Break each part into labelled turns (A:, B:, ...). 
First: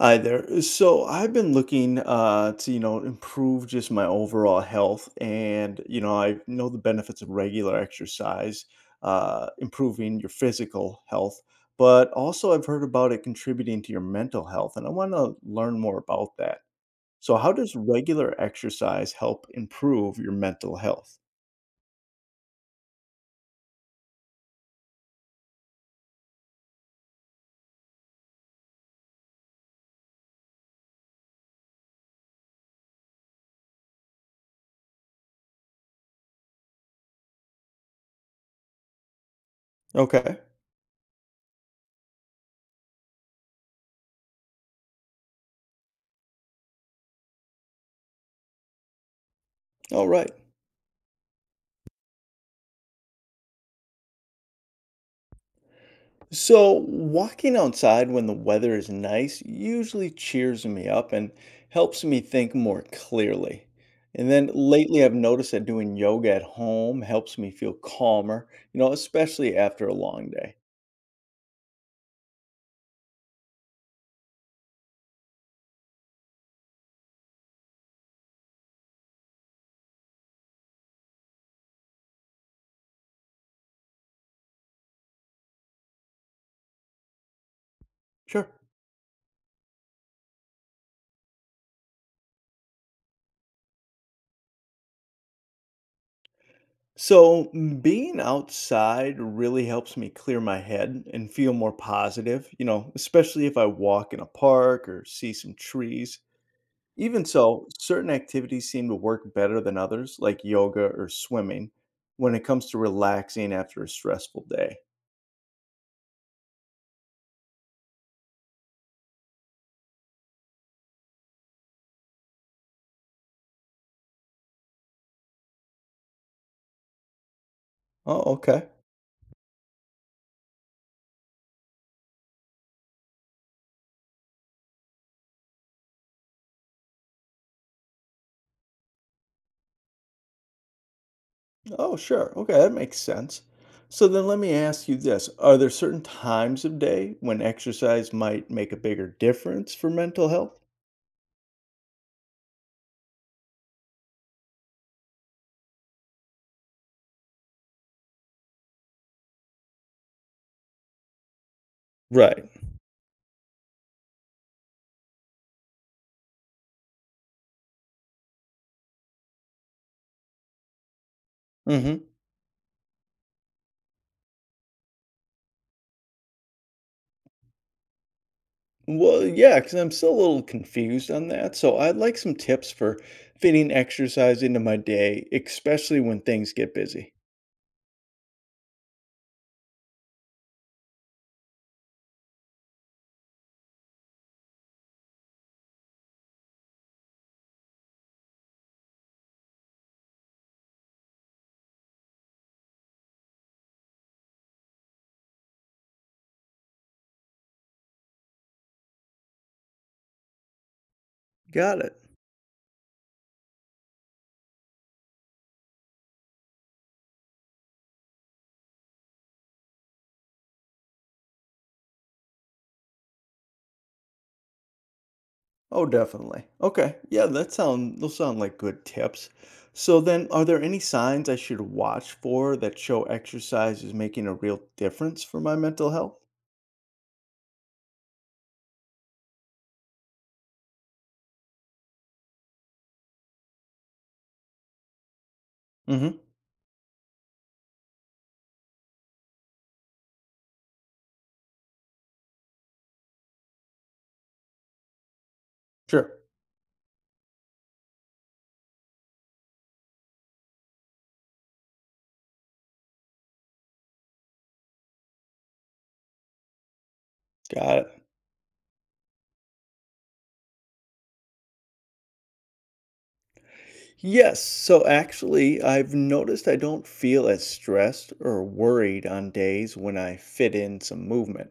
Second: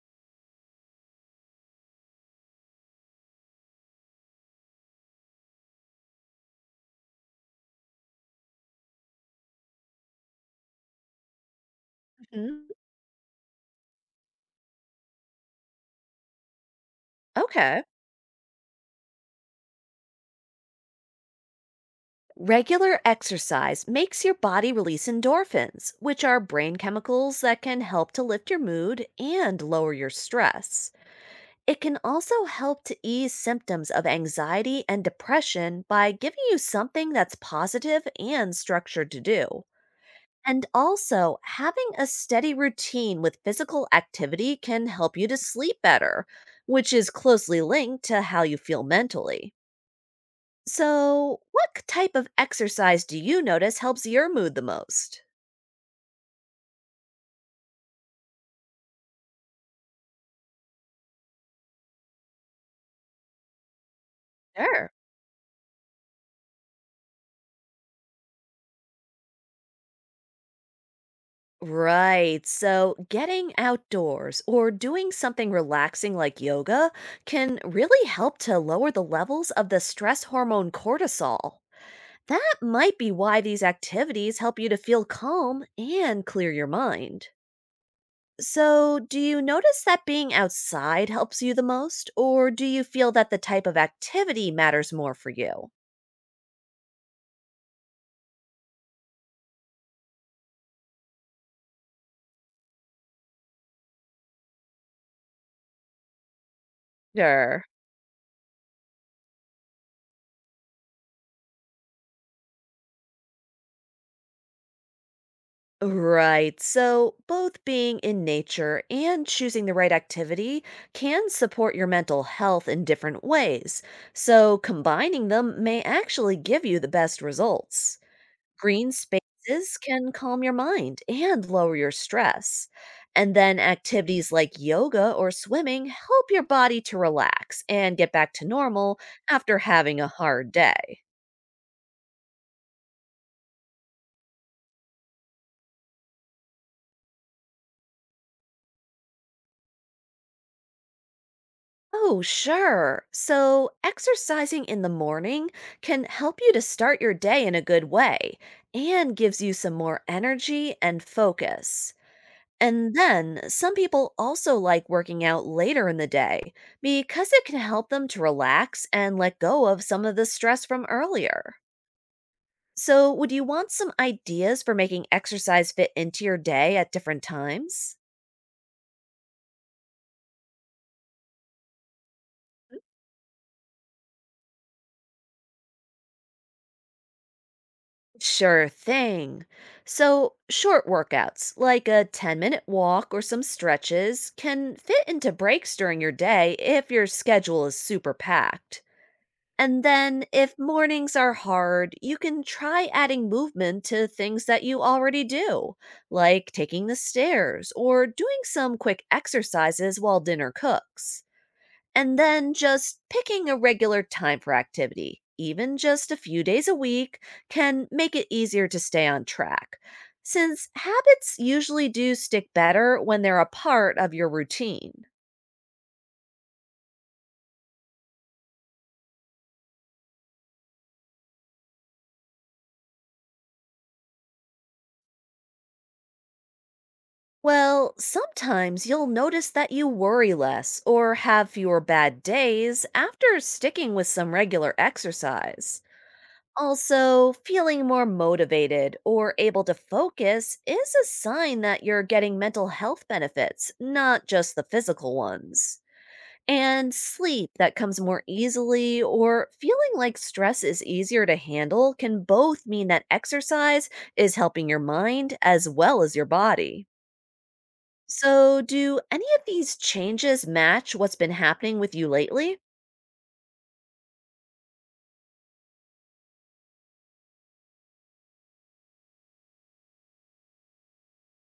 A: Hi there. So I've been looking to, you know, improve just my overall health, and you know, I know the benefits of regular exercise, improving your physical health, but also I've
B: Mm.
A: heard about it contributing to your mental health, and I want to learn more about that. So, how does
B: Okay.
A: regular exercise help improve your mental health?
B: Regular exercise makes your body release endorphins, which are brain chemicals that can help to lift your mood and lower your stress. It can also help to ease symptoms of anxiety and depression by giving you something that's positive and structured to do.
A: Okay.
B: And also, having a steady routine with physical activity can help you to sleep better, which is closely linked to how you feel mentally.
A: All right.
B: So, type of exercise do you notice helps your mood the most?
A: So, walking outside when the weather is nice usually cheers me up and helps me think more clearly. And then
B: Sure.
A: lately, I've noticed that doing yoga at home helps me feel calmer, you know, especially after a long day.
B: Right. So, getting outdoors or doing something relaxing like yoga can really help to lower the levels of the stress hormone cortisol. That might be why these activities help you to feel calm and clear your mind.
A: Sure.
B: So, do you notice that being outside helps you the most, or do you feel that the type of activity matters more for you?
A: So, being outside really helps me clear my head and feel more positive, you know, especially if I walk in a park or see some trees. Even
B: Sure.
A: so, certain activities seem to work better than others, like yoga or swimming, when it comes to relaxing after a stressful day.
B: Right. So, both being in nature and choosing the right activity can support your mental health in different ways. So, combining them may actually give you the best results.
A: Oh, okay.
B: Green spaces can calm your mind and lower your stress. And then, activities like yoga or swimming help your body to relax and get back to normal after having a hard day.
A: Oh, sure. Okay, that makes sense. So then let me ask you this. Are there certain times of day when exercise might make a bigger difference for mental health?
B: Oh, sure. So, exercising in the morning can help you to start your day in a good way and gives you some more energy and focus.
A: Right.
B: And then, some people also like working out later in the day because it can help them to relax and let go of some of the stress from earlier.
A: Mm-hmm.
B: So, would you want some ideas for making exercise fit into your day at different times?
A: Well, yeah, because I'm still a little confused on that. So I'd like some tips for fitting exercise into my day, especially when things get busy.
B: Sure thing. So, short workouts like a 10-minute minute walk or some stretches can fit into breaks during your day if your schedule is super packed. And then, if mornings are hard, you can try adding movement to things that you already do, like taking the stairs or doing some quick exercises while dinner cooks.
A: Got it.
B: And then just picking a regular time for activity, even just a few days a week, can make it easier to stay on track, since habits usually do stick better when they're a part of your routine.
A: Oh, definitely. Okay. Yeah, that sound those sound like good tips. So then, are there any signs I should watch for that show exercise is making a real difference for my mental health?
B: Well, sometimes you'll notice that you worry less or have fewer bad days after sticking with some regular exercise.
A: Mm-hmm.
B: Also, feeling more motivated or able to focus is a sign that you're getting mental health benefits, not just the physical ones.
A: Sure.
B: And sleep that comes more easily or feeling like stress is easier to handle can both mean that exercise is helping your mind as well as your body.
A: Got it.
B: So, do any of these changes match what's been happening with you lately?
A: Yes. So actually, I've noticed I don't feel as stressed or worried on days when I fit in some movement.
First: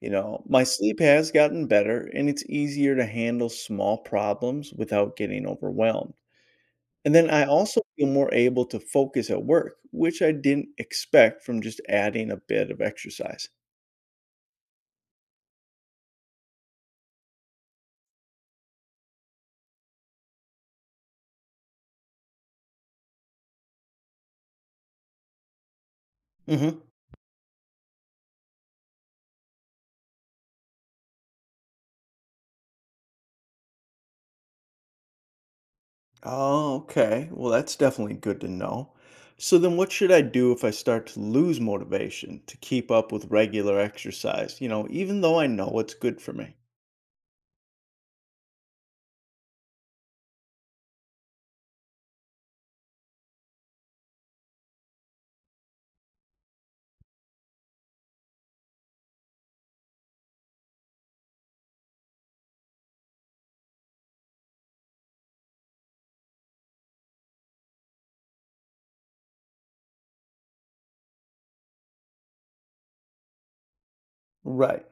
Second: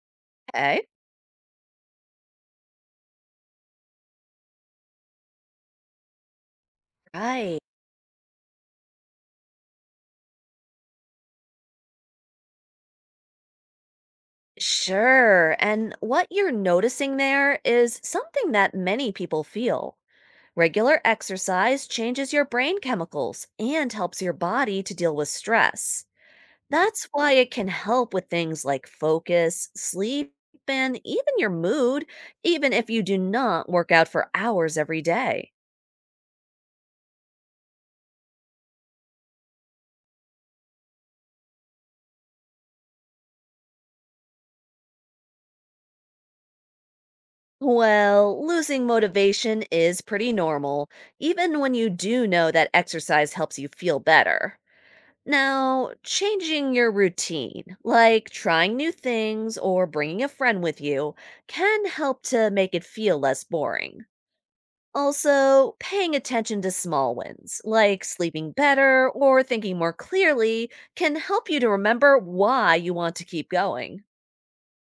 A: You know, my
B: Okay.
A: sleep has gotten better and it's easier to handle small problems without getting overwhelmed. And then I
B: Right.
A: also feel more able to focus at work, which I didn't expect from just adding a bit of exercise.
B: Sure. And what you're noticing there is something that many people feel. Regular exercise changes your brain chemicals and helps your body to deal with stress.
A: Hmm.
B: That's why it can help with things like focus, sleep, and even your mood, even if you do not work out for hours every day.
A: Oh, okay. Well, that's definitely good to know. So then what should I do if I start to lose motivation to keep up with regular exercise, you know, even though I know it's good for me?
B: Well, losing motivation is pretty normal, even when you do know that exercise helps you feel better. Now, changing your routine, like trying new things or bringing a friend with you, can help to make it feel less boring. Also, paying attention to small wins, like sleeping better or thinking more clearly, can help you to remember why you want to keep going.
A: Right.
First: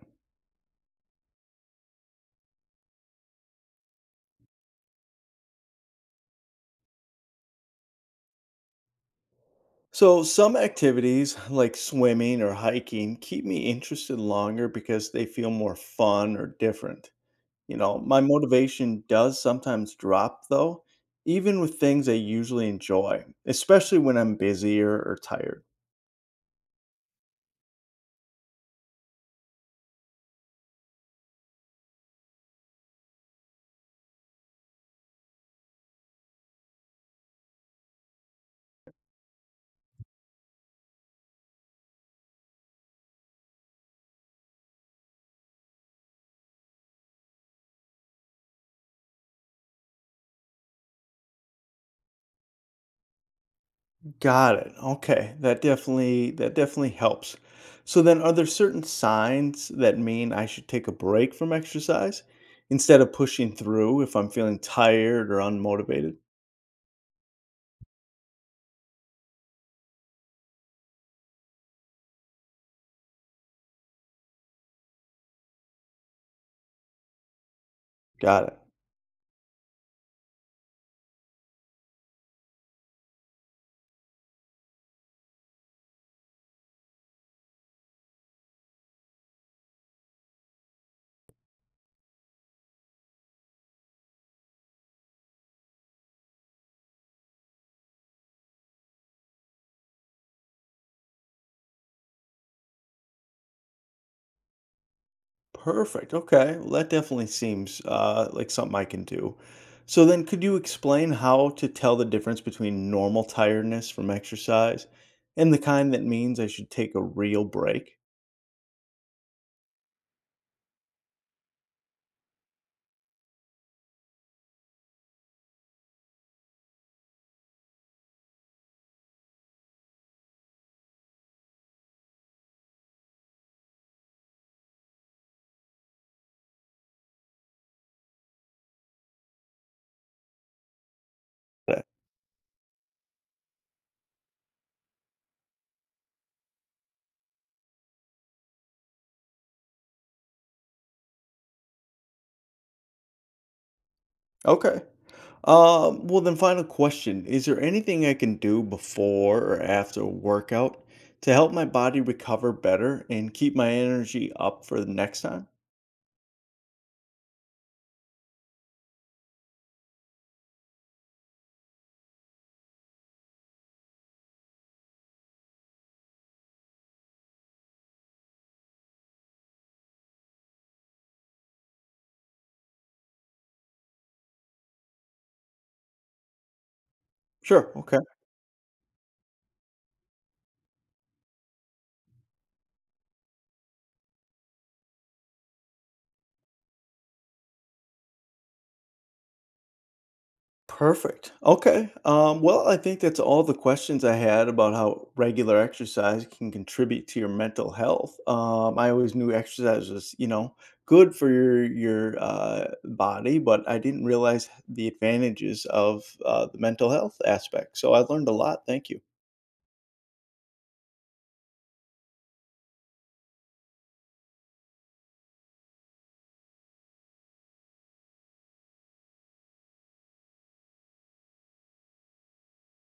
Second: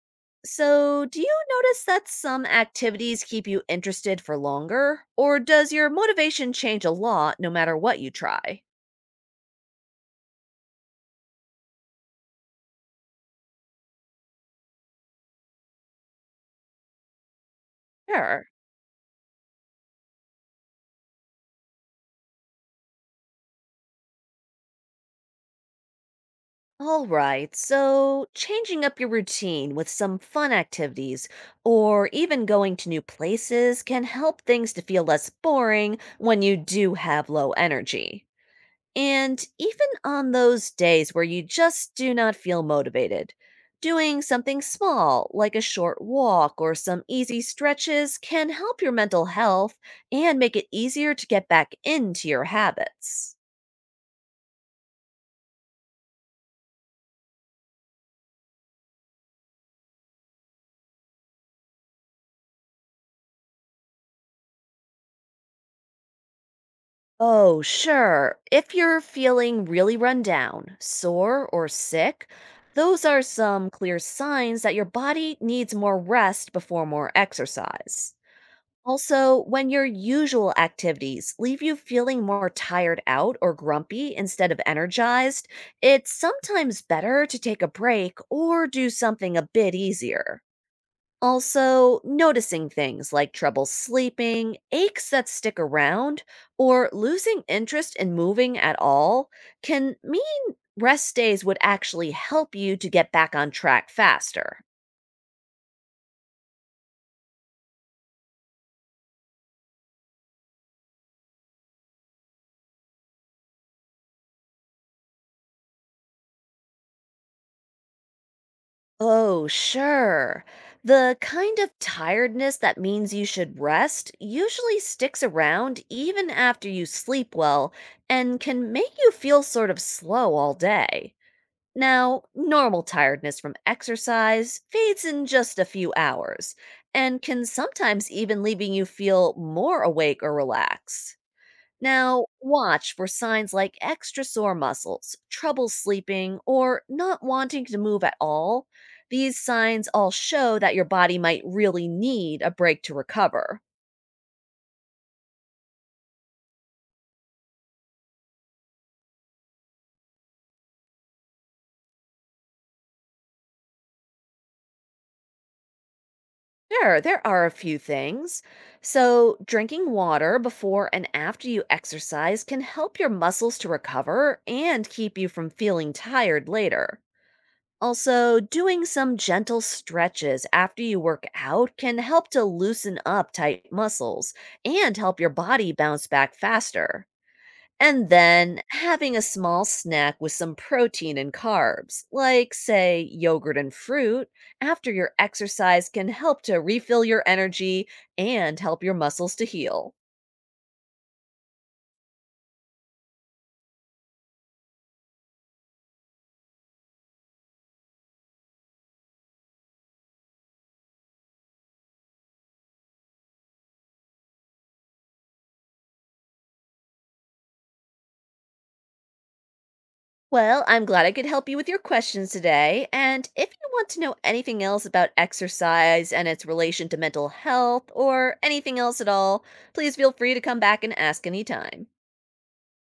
B: So, do you notice that some activities keep you interested for longer? Or does your motivation change a lot no matter what you try?
A: So some activities like swimming or hiking keep me interested longer because they feel more fun or different. You know, my
B: Sure.
A: motivation does sometimes drop though, even with things I usually enjoy, especially when I'm busier or tired.
B: All right, so changing up your routine with some fun activities or even going to new places can help things to feel less boring when you do have low energy. And even on those days where you just do not feel motivated, doing something small like a short walk or some easy stretches can help your mental health and make it easier to get back into your habits.
A: Got it. Okay. That definitely helps. So then are there certain signs that mean I should take a break from exercise instead of pushing through if I'm feeling tired or unmotivated?
B: Oh, sure. If you're feeling really run down, sore, or sick, those are some clear signs that your body needs more rest before more exercise.
A: Got it.
B: Also, when your usual activities leave you feeling more tired out or grumpy instead of energized, it's sometimes better to take a break or do something a bit easier. Also, noticing things like trouble sleeping, aches that stick around, or losing interest in moving at all can mean rest days would actually help you to get back on track faster.
A: Perfect. Okay. Well, that definitely seems like something I can do. So then, could you explain how to tell the difference between normal tiredness from exercise and the kind that means I should take a real break?
B: Oh, sure. The kind of tiredness that means you should rest usually sticks around even after you sleep well and can make you feel sort of slow all day. Now, normal tiredness from exercise fades in just a few hours and can sometimes even leaving you feel more awake or relaxed. Now, watch for signs like extra sore muscles, trouble sleeping, or not wanting to move at all. These signs all show that your body might really need a break to recover.
A: Okay. Well, then, final question. Is there anything I can do before or after a workout to help my body recover better and keep my energy up for the next time?
B: Sure, there are a few things. So, drinking water before and after you exercise can help your muscles to recover and keep you from feeling tired later. Also, doing some gentle stretches after you work out can help to loosen up tight muscles and help your body bounce back faster.
A: Sure. Okay.
B: And then having a small snack with some protein and carbs, like, say, yogurt and fruit, after your exercise can help to refill your energy and help your muscles to heal.
A: Perfect. Okay. Well, I think that's all the questions I had about how regular exercise can contribute to your mental health. I always knew exercise was, you know, good for your body, but I didn't realize the advantages of the mental health aspect. So I learned a lot. Thank you.
B: Well, I'm glad I could help you with your questions today. And if you want to know anything else about exercise and its relation to mental health or anything else at all, please feel free to come back and ask anytime.